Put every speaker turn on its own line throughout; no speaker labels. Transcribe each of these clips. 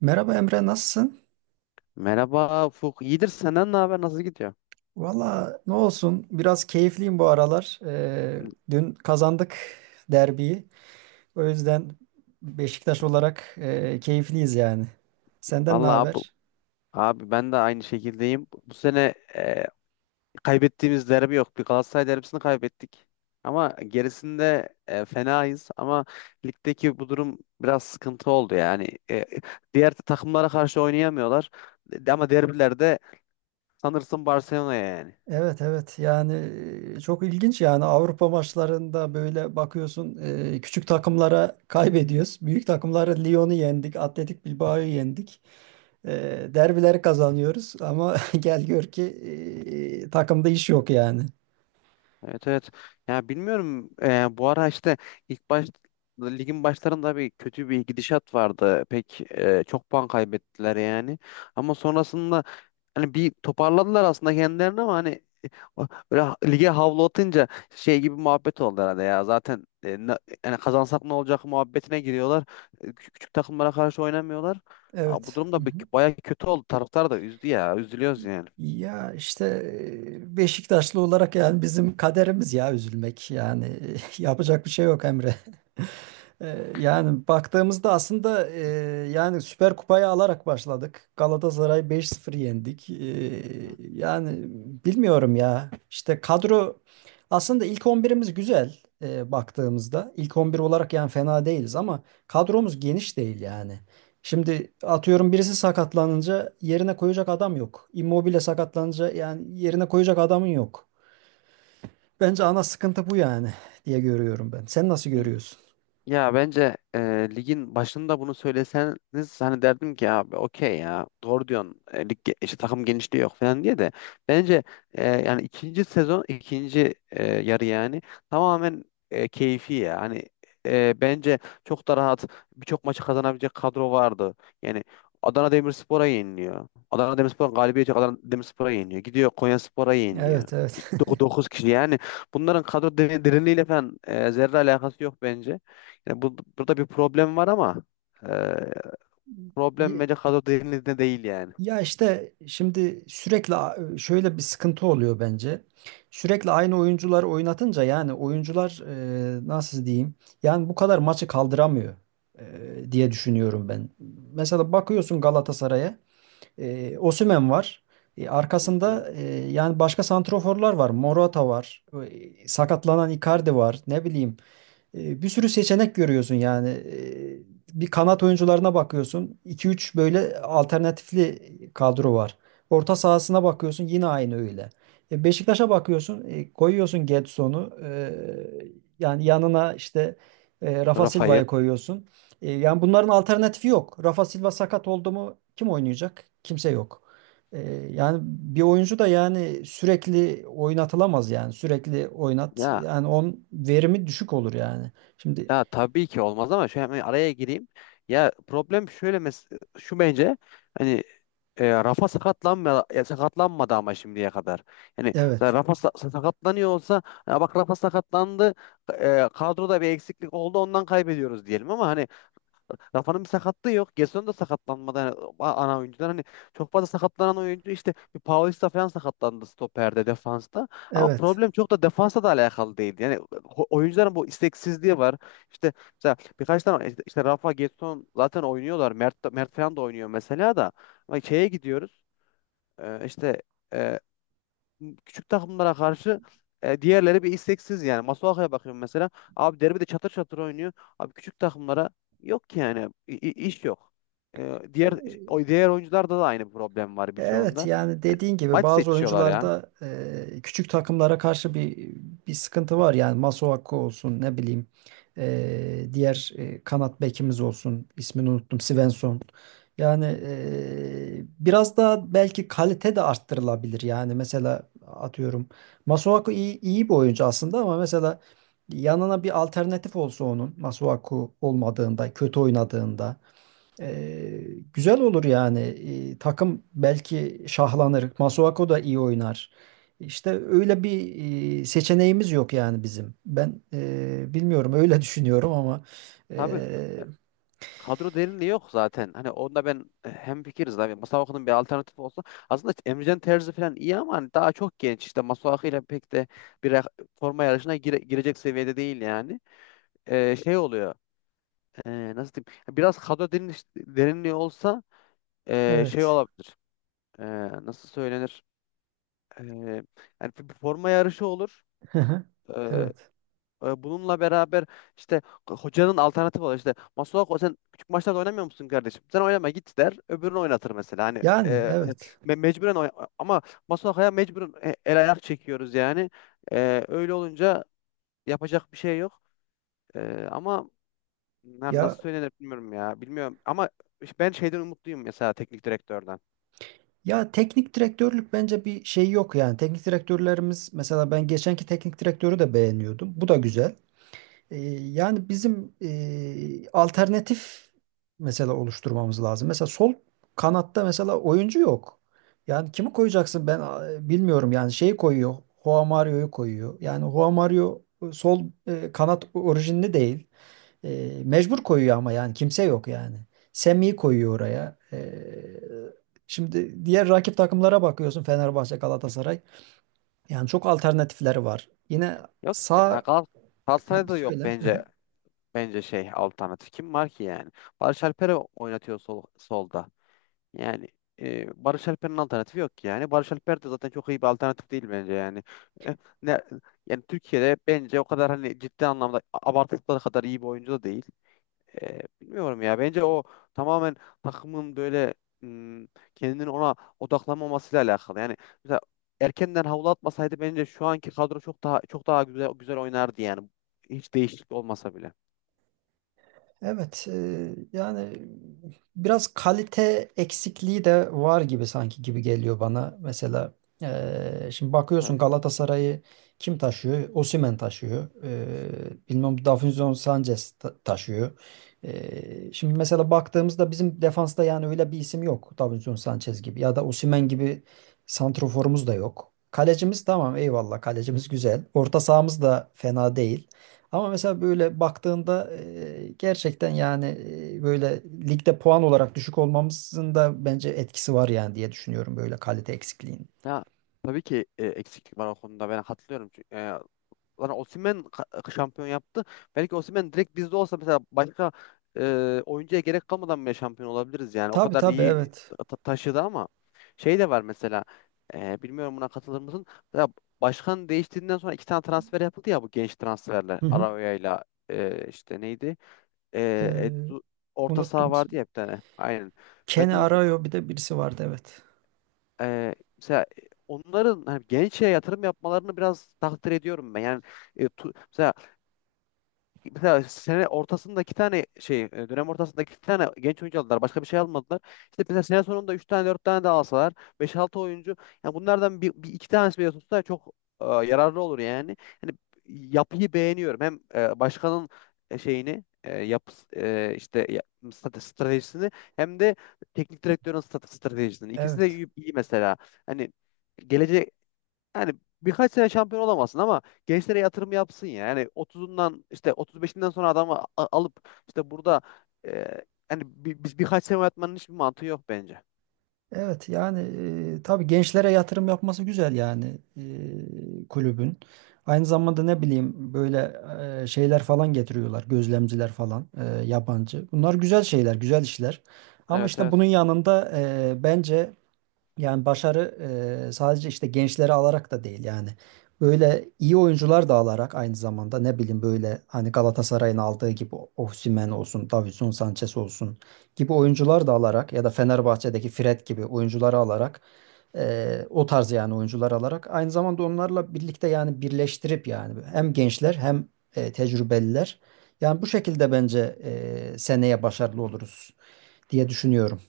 Merhaba Emre, nasılsın?
Merhaba Ufuk. İyidir, senden ne haber? Nasıl gidiyor?
Valla ne olsun, biraz keyifliyim bu aralar. Dün kazandık derbiyi. O yüzden Beşiktaş olarak keyifliyiz yani. Senden ne
Vallahi abi,
haber?
ben de aynı şekildeyim. Bu sene kaybettiğimiz derbi yok. Bir Galatasaray derbisini kaybettik. Ama gerisinde fenayız. Ama ligdeki bu durum biraz sıkıntı oldu yani. Diğer takımlara karşı oynayamıyorlar. Ama derbilerde sanırsın Barcelona'ya yani.
Evet, evet, yani çok ilginç yani. Avrupa maçlarında böyle bakıyorsun, küçük takımlara kaybediyoruz. Büyük takımlara Lyon'u yendik, Atletik Bilbao'yu yendik. E, derbileri kazanıyoruz ama gel gör ki takımda iş yok yani.
Evet, evet. Ya, bilmiyorum, bu ara işte ilk baş ligin başlarında bir kötü bir gidişat vardı. Pek çok puan kaybettiler yani. Ama sonrasında hani bir toparladılar aslında kendilerini, ama hani böyle lige havlu atınca şey gibi muhabbet oldu herhalde ya. Zaten yani kazansak ne olacak muhabbetine giriyorlar. Küçük, küçük takımlara karşı oynamıyorlar. Aa, bu
Evet.
durum da
Hı hı.
baya kötü oldu. Taraftar da üzdü ya. Üzülüyoruz yani.
Ya işte Beşiktaşlı olarak yani bizim kaderimiz ya üzülmek. Yani yapacak bir şey yok Emre. Yani baktığımızda aslında, yani Süper Kupayı alarak başladık. Galatasaray beş sıfır yendik. Yani bilmiyorum ya. İşte kadro aslında ilk 11'imiz güzel, baktığımızda. İlk 11 olarak yani fena değiliz ama kadromuz geniş değil yani. Şimdi atıyorum birisi sakatlanınca yerine koyacak adam yok. Immobile sakatlanınca yani yerine koyacak adamın yok. Bence ana sıkıntı bu yani diye görüyorum ben. Sen nasıl
Hı.
görüyorsun?
Ya, bence ligin başında bunu söyleseniz hani derdim ki abi okey, ya, doğru diyorsun. İşte takım genişliği yok falan diye de bence yani ikinci sezon, ikinci yarı yani tamamen keyfi ya hani bence çok da rahat birçok maçı kazanabilecek kadro vardı yani. Adana Demirspor'a yeniliyor, Adana Demirspor'un galibiyeti, Adana Demirspor'a yeniliyor gidiyor, Konyaspor'a yeniliyor.
Evet, evet.
İşte 9 kişi yani, bunların kadro derinliğiyle falan zerre alakası yok bence. Yani burada bir problem var, ama e, problem
Ye-
bence kadro derinliğinde değil yani.
ya işte şimdi sürekli şöyle bir sıkıntı oluyor bence. Sürekli aynı oyuncuları oynatınca yani oyuncular, nasıl diyeyim? Yani bu kadar maçı kaldıramıyor diye düşünüyorum ben. Mesela bakıyorsun Galatasaray'a, Osimhen var. E,
Hı hı.
arkasında, yani başka santroforlar var. Morata var. E, sakatlanan Icardi var. Ne bileyim, bir sürü seçenek görüyorsun yani. E, bir kanat oyuncularına bakıyorsun. İki üç böyle alternatifli kadro var. Orta sahasına bakıyorsun yine aynı öyle. E, Beşiktaş'a bakıyorsun, koyuyorsun Gedson'u. E, yani yanına işte, Rafa
Rafa'yı.
Silva'yı koyuyorsun. E, yani bunların alternatifi yok. Rafa Silva sakat oldu mu kim oynayacak? Kimse yok. Ee, yani bir oyuncu da yani sürekli oynatılamaz yani sürekli oynat
Ya
yani on verimi düşük olur yani. Şimdi
ya, tabii ki olmaz, ama şöyle hemen araya gireyim. Ya problem şöyle, şu bence hani, Rafa sakatlanmadı ama şimdiye kadar. Yani zaten
evet,
Rafa sakatlanıyor olsa, ya bak, Rafa sakatlandı, kadroda bir eksiklik oldu, ondan kaybediyoruz diyelim, ama hani Rafa'nın bir sakatlığı yok. Gerson da sakatlanmadı. Yani ana oyuncular hani, çok fazla sakatlanan oyuncu işte bir Paulista falan sakatlandı stoperde, defansta. Ama
evet.
problem çok da defansa da alakalı değildi. Yani oyuncuların bu isteksizliği var. İşte mesela birkaç tane işte Rafa, Gerson zaten oynuyorlar. Mert falan da oynuyor mesela da. Ama şeye gidiyoruz. İşte e, küçük takımlara karşı diğerleri bir isteksiz yani. Masuaku'ya bakıyorum mesela. Abi, derbide çatır çatır oynuyor. Abi, küçük takımlara yok ki yani. İş yok. E, diğer Diğer oyuncularda da aynı problem var
E, evet
birçoğunda.
yani
Yani
dediğin gibi
maç
bazı
seçiyorlar ya.
oyuncularda, küçük takımlara karşı bir bir sıkıntı var. Yani Masuaku olsun, ne bileyim, diğer kanat bekimiz olsun, ismini unuttum, Svensson. Yani biraz daha belki kalite de arttırılabilir. Yani mesela atıyorum, Masuaku iyi, iyi bir oyuncu aslında ama mesela yanına bir alternatif olsa, onun Masuaku olmadığında kötü oynadığında, ee, güzel olur yani. Takım belki şahlanır. Masuako da iyi oynar. İşte öyle bir seçeneğimiz yok yani bizim. Ben bilmiyorum, öyle düşünüyorum ama e,
Tabii, kadro derinliği yok zaten. Hani onda ben hemfikiriz abi. Masuaku'nun bir alternatif olsa, aslında Emrecan Terzi falan iyi ama hani daha çok genç. İşte Masuaku ile pek de bir ra- forma yarışına girecek seviyede değil yani. Şey oluyor. Nasıl diyeyim? Biraz kadro derinliği olsa şey
evet.
olabilir. Ee, Nasıl söylenir? Ee, Yani bir forma yarışı olur. e,
Evet.
Bununla beraber işte hocanın alternatifi var. İşte, Masuako, sen küçük maçlarda oynamıyor musun kardeşim? Sen oynama, git der. Öbürünü oynatır mesela. Hani
Yani evet.
mecburen ama Masuako'ya mecburen el ayak çekiyoruz yani. Öyle olunca yapacak bir şey yok. Ama yani nasıl
Ya,
söylenir bilmiyorum ya. Bilmiyorum, ama işte ben şeyden umutluyum, mesela teknik direktörden.
ya teknik direktörlük bence bir şey yok yani. Teknik direktörlerimiz mesela, ben geçenki teknik direktörü de beğeniyordum. Bu da güzel. E, yani bizim alternatif mesela oluşturmamız lazım. Mesela sol kanatta mesela oyuncu yok. Yani kimi koyacaksın ben bilmiyorum. Yani şeyi koyuyor. Joao Mario'yu koyuyor. Yani Joao Mario sol kanat orijinli değil. E, mecbur koyuyor ama yani kimse yok yani. Semih'i koyuyor oraya. E, şimdi diğer rakip takımlara bakıyorsun, Fenerbahçe, Galatasaray. Yani çok alternatifleri var. Yine
Yok ki. Ha,
sağ. Ha,
Galatasaray'da da yok
söyle.
bence bence şey alternatif. Kim var ki yani? Barış Alper'i oynatıyor, solda. Yani Barış Alper'in alternatifi yok yani. Barış Alper de zaten çok iyi bir alternatif değil bence yani. E, ne, Yani Türkiye'de bence o kadar hani, ciddi anlamda abartıldıkları kadar iyi bir oyuncu da değil. Bilmiyorum ya. Bence o tamamen takımın böyle, m, kendini ona odaklanmamasıyla alakalı. Yani mesela erkenden havlu atmasaydı, bence şu anki kadro çok daha güzel güzel oynardı yani. Hiç değişiklik olmasa bile.
Evet, yani biraz kalite eksikliği de var gibi, sanki gibi geliyor bana. Mesela şimdi bakıyorsun
Evet.
Galatasaray'ı kim taşıyor? Osimhen taşıyor. E, bilmem Davinson Sanchez taşıyor. E, şimdi mesela baktığımızda bizim defansta yani öyle bir isim yok. Davinson Sanchez gibi ya da Osimhen gibi santroforumuz da yok. Kalecimiz tamam, eyvallah, kalecimiz güzel. Orta sahamız da fena değil. Ama mesela böyle baktığında gerçekten yani, böyle ligde puan olarak düşük olmamızın da bence etkisi var yani diye düşünüyorum, böyle kalite eksikliğinin.
Ya tabii ki eksiklik var o konuda, ben hatırlıyorum. Yani Osimhen şampiyon yaptı. Belki Osimhen direkt bizde olsa, mesela başka oyuncuya gerek kalmadan bile şampiyon olabiliriz yani. O
Tabii,
kadar
tabii,
iyi
evet.
taşıdı, ama şey de var mesela. Bilmiyorum, buna katılır mısın? Mesela başkan değiştiğinden sonra iki tane transfer yapıldı ya, bu genç transferler.
Hı hı.
Araoya'yla işte neydi? E,
Ee,
Edu- Orta
unuttum.
saha vardı ya, bir tane. Aynen.
Ken
Ben de unuttum.
Arayo bir de birisi vardı, evet.
Mesela onların hani gençlere yatırım yapmalarını biraz takdir ediyorum ben. Yani e, tu- mesela mesela sene ortasında iki tane şey, dönem ortasında iki tane genç oyuncu aldılar. Başka bir şey almadılar. İşte mesela sene sonunda üç tane dört tane de alsalar, beş altı oyuncu, yani bunlardan bir iki tanesi bile tutsa çok yararlı olur yani. Hani yapıyı beğeniyorum. Hem başkanın şeyini, işte stratejisini, hem de teknik direktörün stratejisini. İkisi de
Evet.
iyi, iyi mesela. Hani gelecek, yani birkaç sene şampiyon olamazsın, ama gençlere yatırım yapsın ya. Yani 30'undan işte 35'inden sonra adamı alıp işte burada, e, yani biz birkaç sene oynatmanın hiçbir mantığı yok bence.
Evet yani, tabii gençlere yatırım yapması güzel yani, e, kulübün. Aynı zamanda ne bileyim, böyle şeyler falan getiriyorlar, gözlemciler falan, yabancı. Bunlar güzel şeyler, güzel işler. Ama
Evet,
işte bunun
evet.
yanında bence yani başarı sadece işte gençleri alarak da değil yani. Böyle iyi oyuncular da alarak, aynı zamanda ne bileyim, böyle hani Galatasaray'ın aldığı gibi Osimhen olsun, Davinson Sanchez olsun gibi oyuncular da alarak ya da Fenerbahçe'deki Fred gibi oyuncuları alarak, o tarz yani oyuncular alarak, aynı zamanda onlarla birlikte yani birleştirip yani hem gençler hem tecrübeliler. Yani bu şekilde bence seneye başarılı oluruz diye düşünüyorum.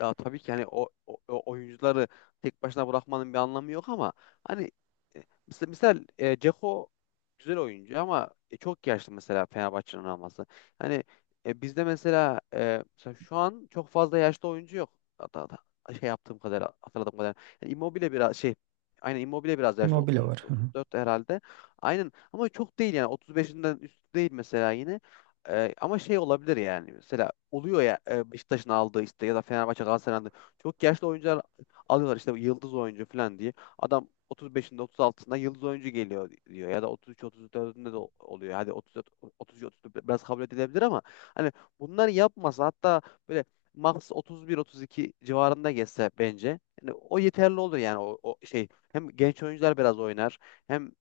Ya tabii ki hani o oyuncuları tek başına bırakmanın bir anlamı yok, ama hani e, mesela Dzeko güzel oyuncu ama çok yaşlı, mesela Fenerbahçe'nin alması. Hani bizde mesela şu an çok fazla yaşlı oyuncu yok. Hatta şey yaptığım kadar, hatırladığım kadar. Yani Immobile biraz şey, aynen, Immobile biraz yaşlı,
Immobile var.
33
Hı hı.
34 herhalde. Aynen ama çok değil yani, 35'inden üstü değil mesela yine. Ama şey olabilir yani, mesela oluyor ya, Beşiktaş'ın aldığı işte, ya da Fenerbahçe, Galatasaray'ın aldığı çok yaşlı oyuncular alıyorlar işte, yıldız oyuncu falan diye. Adam 35'inde 36'sında yıldız oyuncu geliyor diyor, ya da 33-34'ünde de oluyor. Hadi 33-34 biraz kabul edilebilir, ama hani bunları yapmasa, hatta böyle max 31-32 civarında geçse bence yani, o yeterli olur yani, o şey, hem genç oyuncular biraz oynar, hem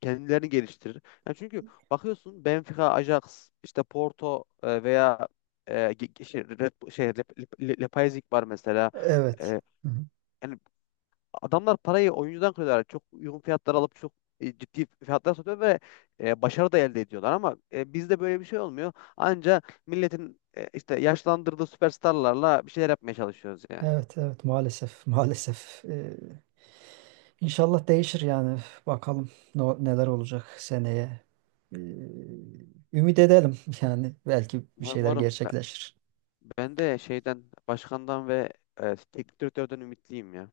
kendilerini geliştirir. Yani çünkü bakıyorsun Benfica, Ajax, işte Porto veya şey, Leipzig var mesela.
Evet.
E,
Hı hı.
Yani adamlar parayı oyuncudan kırıyorlar. Çok uygun fiyatlar alıp çok ciddi fiyatlar satıyor ve başarı da elde ediyorlar, ama bizde böyle bir şey olmuyor. Anca milletin işte yaşlandırdığı süperstarlarla bir şeyler yapmaya çalışıyoruz yani.
Evet, evet, maalesef. Maalesef. İnşallah değişir yani. Bakalım neler olacak seneye. Ee, ümit edelim yani belki bir
Umarım,
şeyler
umarım. Ben,
gerçekleşir.
ben de şeyden, başkandan ve teknik direktörden ümitliyim ya.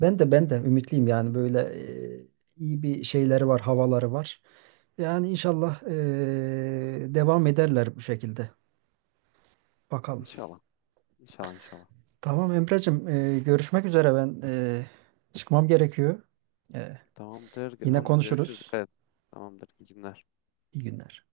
Ben de, ben de ümitliyim yani, böyle e, iyi bir şeyleri var, havaları var. Yani inşallah devam ederler bu şekilde. Bakalım.
İnşallah. İnşallah, inşallah.
Tamam Emre'cim, görüşmek üzere, ben çıkmam gerekiyor. E,
Tamamdır.
yine
Tamamdır. Görüşürüz.
konuşuruz.
Dikkat et. Tamamdır. İyi günler.
İyi günler.